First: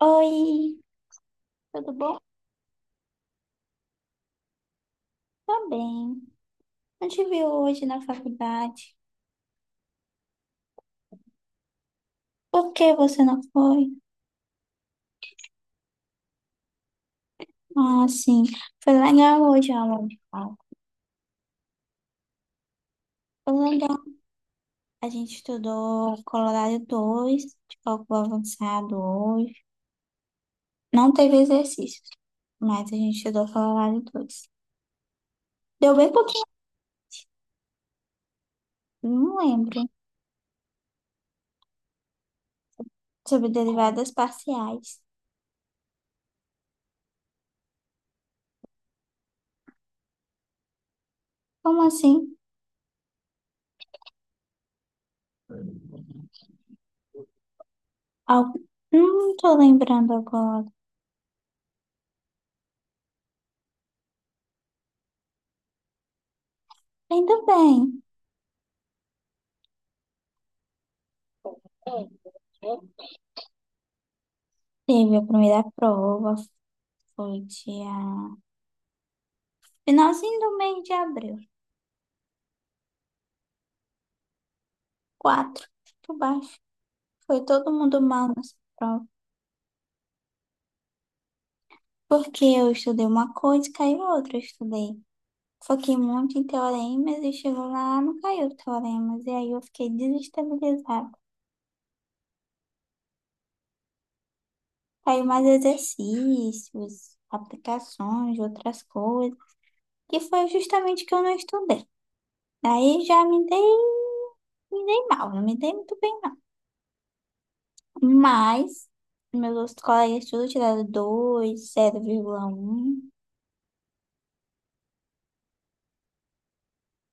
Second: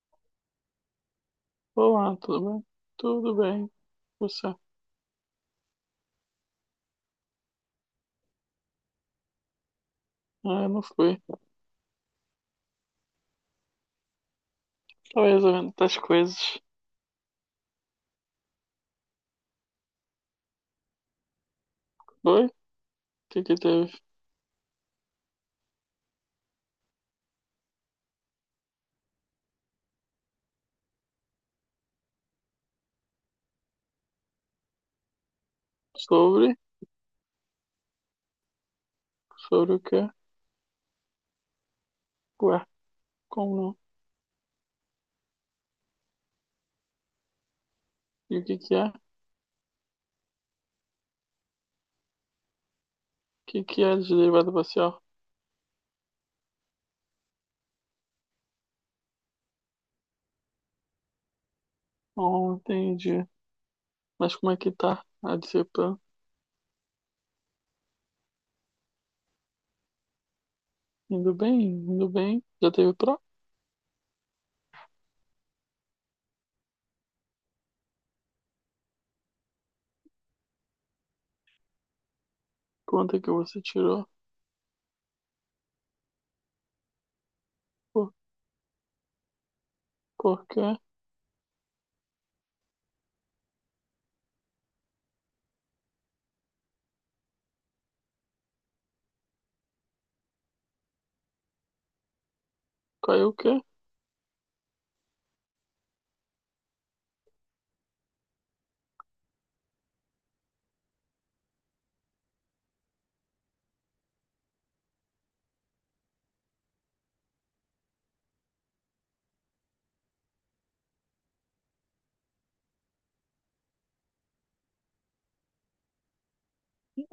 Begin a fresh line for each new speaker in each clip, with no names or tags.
Oi, tudo
Olá,
bom?
tudo bem? Tudo bem. Você?
Tá bem. Não te vi hoje na faculdade.
Ah, eu não fui.
Por que você não foi?
Estava resolvendo outras coisas.
Ah, sim. Foi legal hoje a aula de cálculo.
Oi? O que
Foi
que teve?
legal. A gente estudou Colorado 2 de cálculo avançado hoje. Não teve exercícios, mas a gente estudou Colorado dois. Deu bem pouquinho.
Sobre?
Não
Sobre
lembro.
o quê? Ué,
Sobre
como não?
derivadas parciais.
E o que que é? O
Como assim?
que que é de derivada parcial?
Algo... Não tô lembrando agora.
Não entendi. Mas como é que tá a disciplina?
Ainda bem.
Indo bem? Indo bem? Já teve prova?
Teve a primeira prova, foi dia... Finalzinho do mês de abril.
Quanto é que você tirou?
Quatro, por baixo. Foi todo mundo
Por,
mal nessa prova.
por quê?
Porque eu estudei uma coisa e caiu outra. Eu estudei. Foquei muito em teoremas e chegou lá, não caiu teoremas. E aí eu fiquei desestabilizada.
Caiu o quê?
Caiu mais exercícios, aplicações, outras coisas. Que foi justamente que eu não estudei. Daí já me dei mal, não me dei muito bem, não. Mas meus colegas todos tiraram dois, 0,1.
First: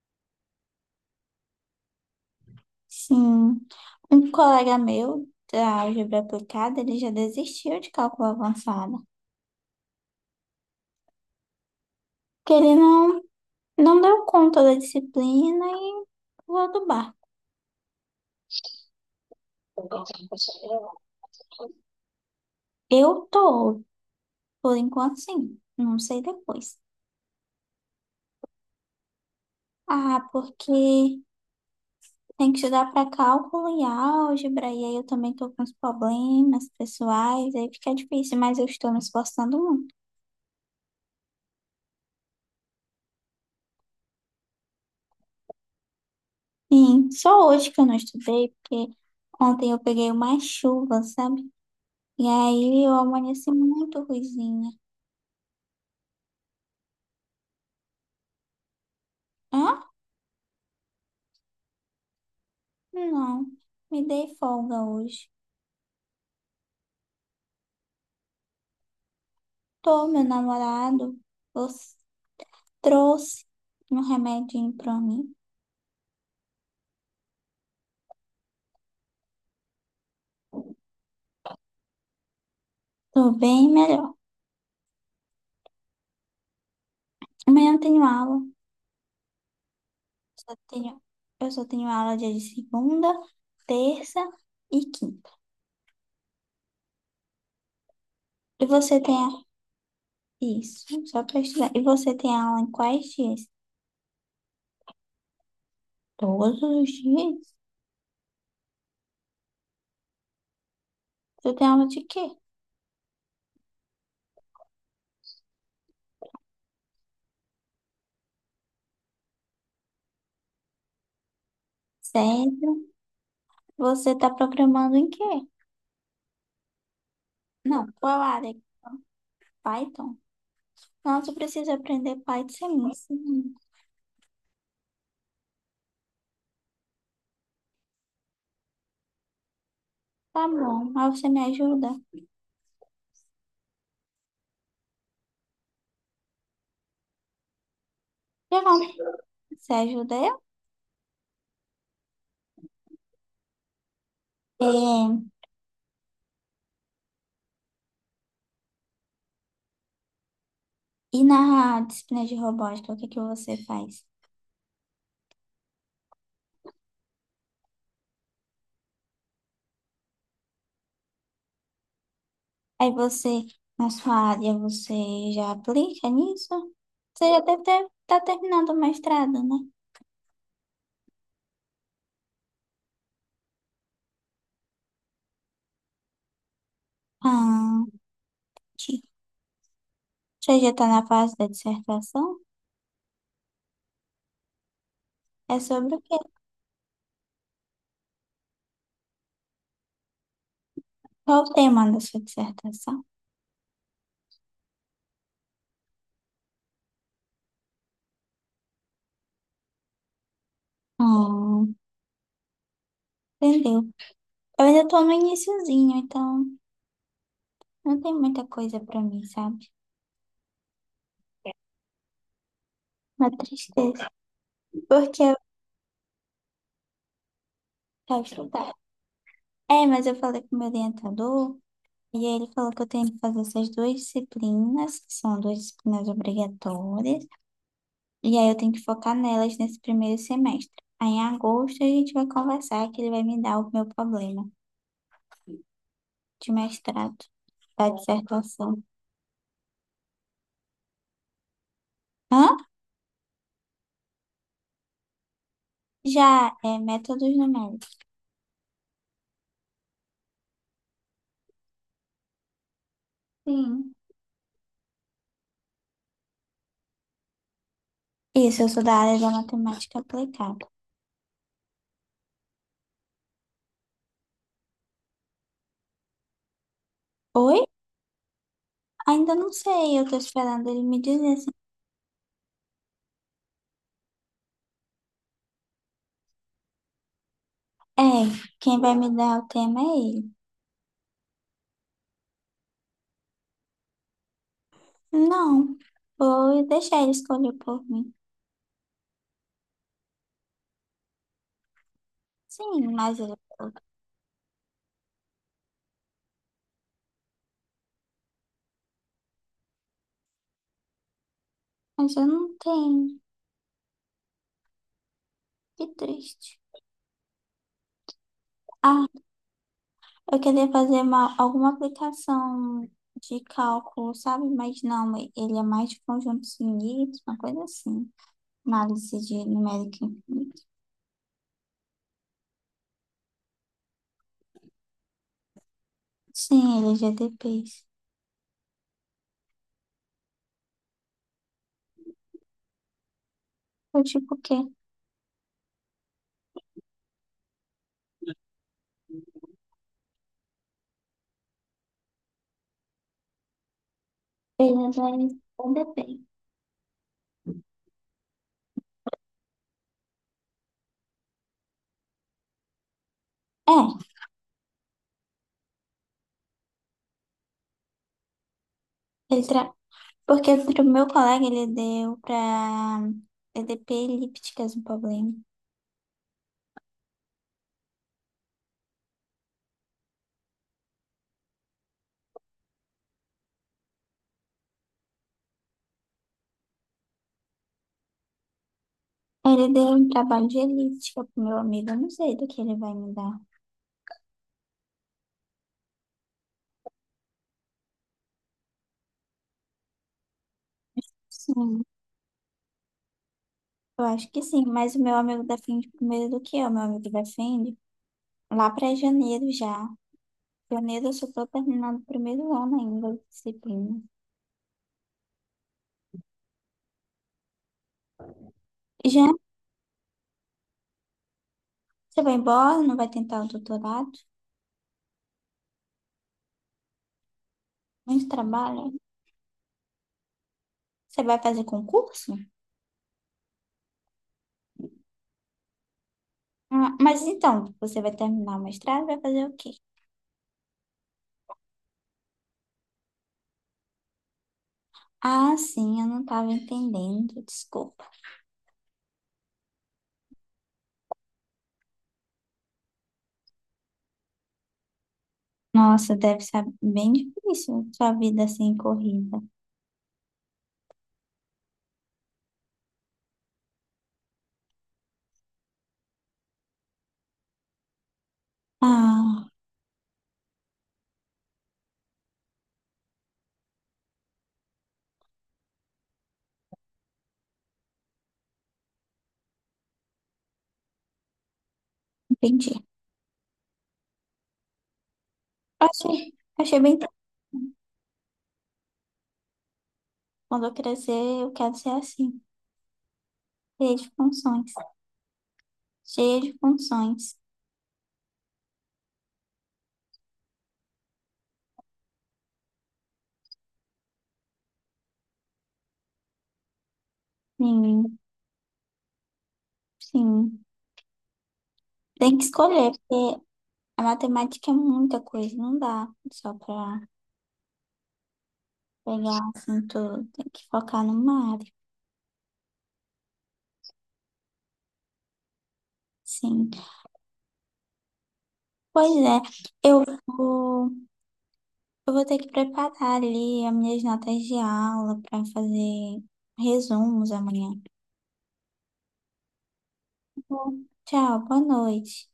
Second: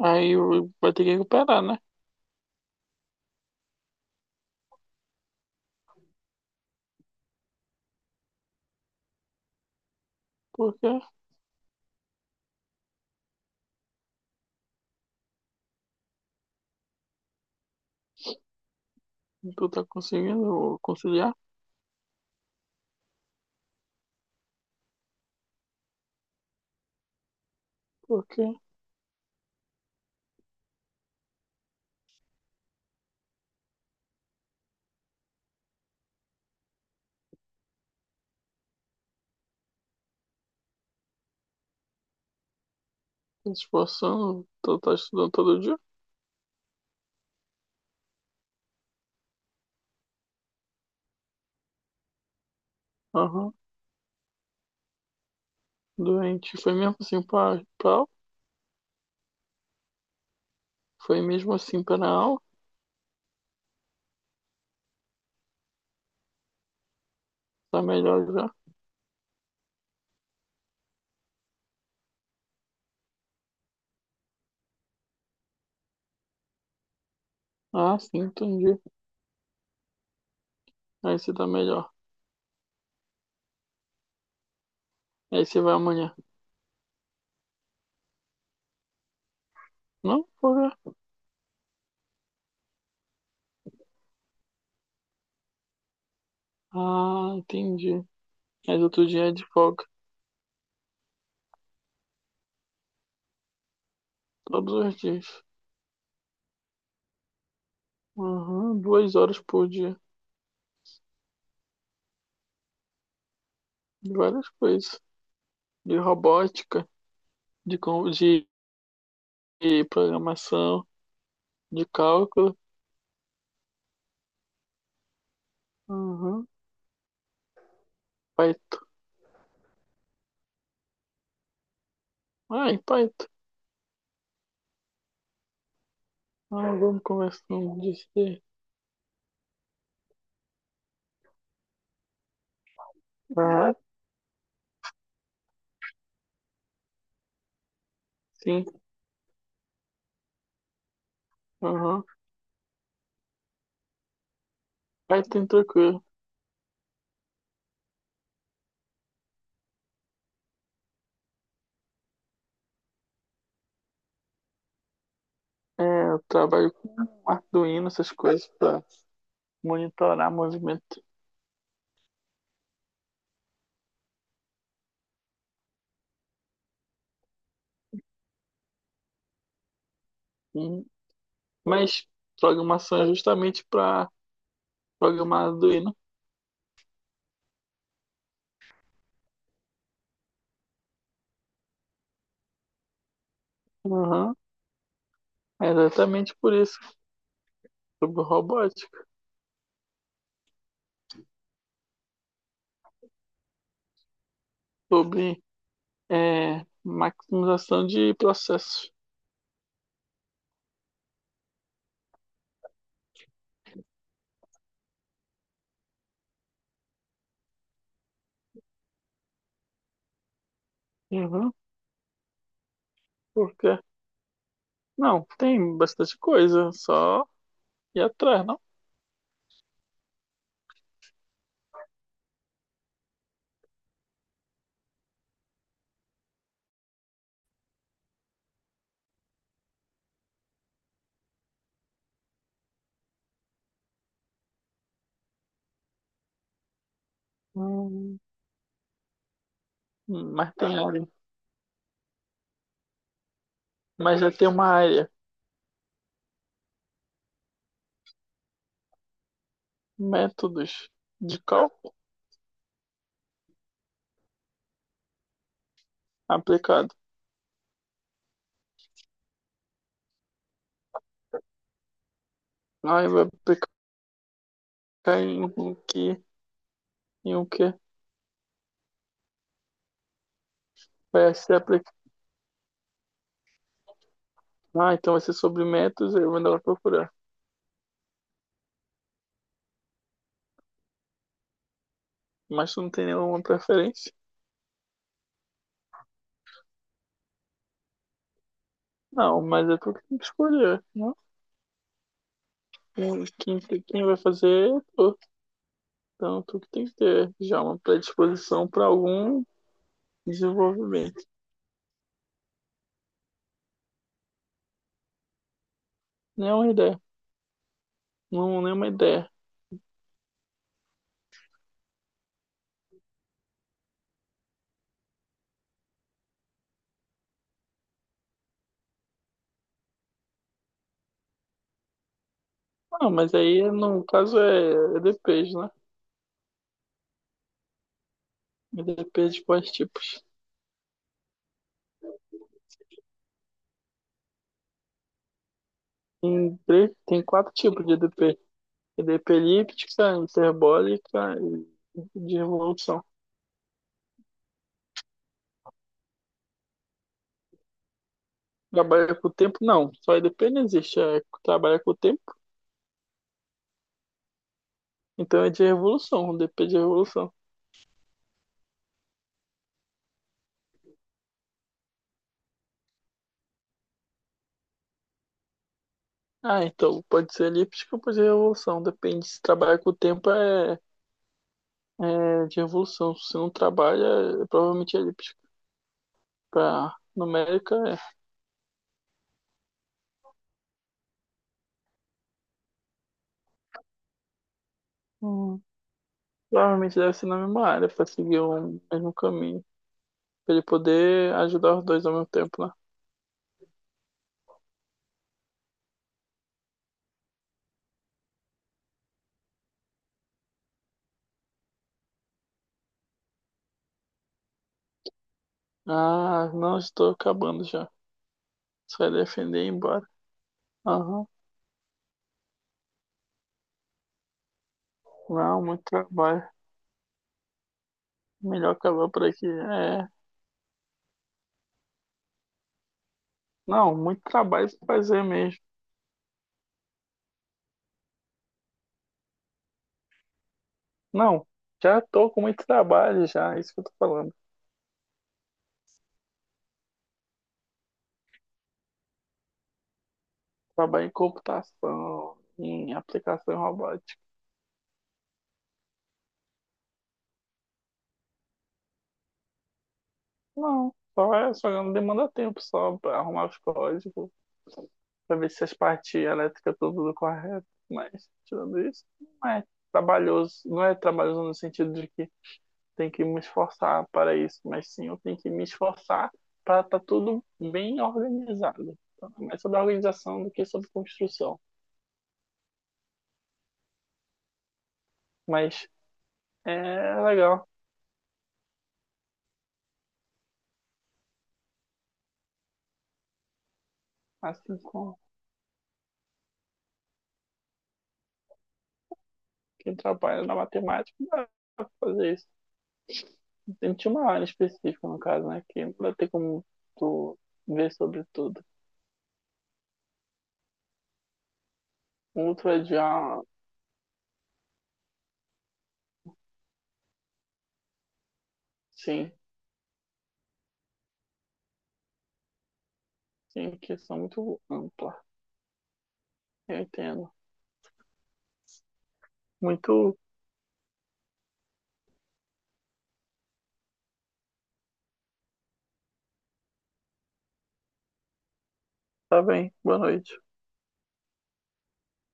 Vai ter que recuperar, né?
Sim. Um colega meu da álgebra aplicada, ele já desistiu de cálculo avançado.
Por quê?
Porque ele não deu conta da disciplina e pulou do barco.
Tu tá conseguindo conciliar?
Eu tô, por enquanto, sim. Não sei depois.
Por quê?
Ah, porque tem que estudar para cálculo e álgebra, e aí eu também tô com uns problemas pessoais, aí fica difícil, mas eu estou me esforçando muito.
Se esforçando, tá, tá estudando todo dia?
Sim, só hoje que eu não estudei, porque ontem eu peguei uma chuva, sabe? E aí eu amanheci
Aham.
muito ruizinha.
Doente. Foi mesmo assim pra aula?
Hã?
Foi mesmo assim pra aula?
Não, me dei folga hoje.
Tá melhor já?
Tô, meu namorado os- trouxe um remedinho pra mim.
Ah, sim, entendi. Aí você tá melhor.
Tô bem melhor.
Aí você vai amanhã.
Amanhã eu tenho aula.
Não,
Só
porra.
tenho, eu só tenho aula dia de segunda, terça e quinta.
Ah, entendi.
E
Mas
você
outro
tem
dia é de
a...
folga.
Isso, só para estudar. E você tem aula em quais dias?
Todos os dias.
Todos os dias?
Aham. Duas horas por dia.
Você tem aula de quê?
De várias coisas. De robótica, de, com- de de programação, de cálculo.
Sério? Você está programando em quê?
Aham.
Não, qual área?
Python.
Python? Nossa, eu preciso aprender
Ah,
Python.
em
Me
Python.
ensina.
Ah, vamos conversando disso aí.
Tá bom, mas você me ajuda?
Ah,
Tá
sim.
bom. Você ajuda eu?
Aham.
É,
Aí tem tranquilo.
e na disciplina de robótica, o que que você faz?
É, eu trabalho com Arduino, essas coisas, para monitorar movimento.
Aí você, na sua área, você já aplica nisso? Você já deve estar terminando o mestrado, né?
Hum, Mas programação é justamente para programar Arduino.
Ah, que- você já está na fase da dissertação?
Aham.
É
É
sobre o quê?
exatamente por isso. Sobre robótica,
Qual o tema da sua dissertação?
sobre maximização de processos.
Ah, entendeu? Eu ainda estou no iniciozinho, então não tem muita coisa para mim, sabe?
Uhum.
Uma
Porque,
tristeza. Porque
não,
eu
tem bastante coisa, só ir
estava
atrás, não?
estudando. É, mas eu falei com o meu orientador, e aí ele falou que eu tenho que fazer essas duas disciplinas, que são duas disciplinas obrigatórias. E aí eu tenho que focar nelas nesse primeiro semestre. Aí em agosto a gente vai conversar que ele vai me dar o meu problema de mestrado, da
Hum,
dissertação.
Mas tem área.
Hã?
Mas já tem uma área,
Já é métodos numéricos.
métodos de cálculo
Sim.
aplicado.
Isso, eu sou da área da matemática aplicada.
Ai, vai aplicar em o que, em o
Oi?
que
Ainda não sei, eu tô esperando ele me dizer
vai
assim.
ser aplicado. Ah, então vai ser sobre métodos, eu vou ela procurar.
É, quem vai me dar o tema é ele.
Mas tu não tem nenhuma preferência?
Não, vou deixar ele escolher por mim.
Não, mas é tu que tem que escolher, né?
Sim, mas
Quem,
ele falou,
quem vai fazer é tu. Então tu que tem que ter já uma predisposição para algum desenvolvimento.
mas eu não tenho. Que triste.
Nenhuma ideia. Não, nenhuma
Ah.
ideia.
Eu queria fazer uma, alguma aplicação de cálculo, sabe? Mas não, ele é mais de conjunto finito, uma coisa assim. Análise de numérica infinita.
Ah, mas aí no caso é EDPs, né?
Sim, ele é GDPs.
EDPs de quais tipos?
Eu tipo o quê?
Tem quatro tipos de EDP. EDP elíptica, hiperbólica e de revolução.
Ele vai ainda bem.
Trabalha com o tempo? Não, só EDP não existe. É, trabalha com o tempo,
É,
então é de revolução, DP de revolução.
ele tra... porque o meu colega ele deu pra EDP elípticas um problema.
Ah, então pode ser elíptica ou pode ser revolução. Depende se trabalha com o tempo é de revolução. Se não trabalha, provavelmente é elíptica. Para numérica, é.
Ele deu um trabalho de elíptica pro meu amigo, eu não sei do que ele vai me dar.
Hum, Provavelmente deve ser na mesma área, para seguir o mesmo caminho. Para ele poder ajudar
Sim.
os dois ao mesmo tempo, né?
Eu acho que sim, mas o meu amigo defende primeiro do que eu. Meu amigo defende lá para janeiro já. Janeiro eu só estou terminando o primeiro ano ainda de disciplina.
Ah, não, estou acabando já. Você vai
Já
defender e ir embora. Aham.
você vai embora, não vai tentar o doutorado,
Não, muito trabalho.
muito
Melhor
trabalho.
acabar por aqui. É.
Você vai fazer concurso?
Não, muito trabalho pra fazer mesmo.
Ah, mas então, você vai terminar o mestrado, vai fazer o quê?
Não, já tô com muito trabalho já, é isso que eu tô falando.
Ah, sim, eu não estava entendendo, desculpa.
Trabalho em computação, em aplicação robótica.
Nossa, deve ser bem difícil sua vida assim corrida.
Não, só é, só não demanda tempo só pra arrumar os códigos, pra ver se as partes elétricas estão tudo correto. Mas, tirando isso,
Ah,
não é trabalhoso. Não é trabalhoso no sentido de que tenho que me esforçar para isso, mas sim eu tenho que me esforçar para estar tá tudo bem organizado. Então, é mais sobre organização do que sobre construção.
entendi.
Mas
Achei, achei bem.
é legal,
Quando eu crescer, eu quero ser assim, cheia de funções.
assim como
Cheia de funções.
quem trabalha na matemática dá pra fazer isso. Tem Tinha uma área específica, no caso, né? Que não vai ter como tu ver
Sim,
sobre tudo.
sim. Tem que
Outro é
escolher,
de ah,
porque a matemática é muita coisa, não dá só para
sim,
pegar assim tudo. Tem que focar numa área.
sim, questão muito ampla.
Sim.
Eu entendo.
Pois é, eu
Muito.
vou, eu vou ter que preparar ali as minhas notas de aula para fazer resumos amanhã.
Tá bem, boa noite.
Tá bom? Tchau, boa noite.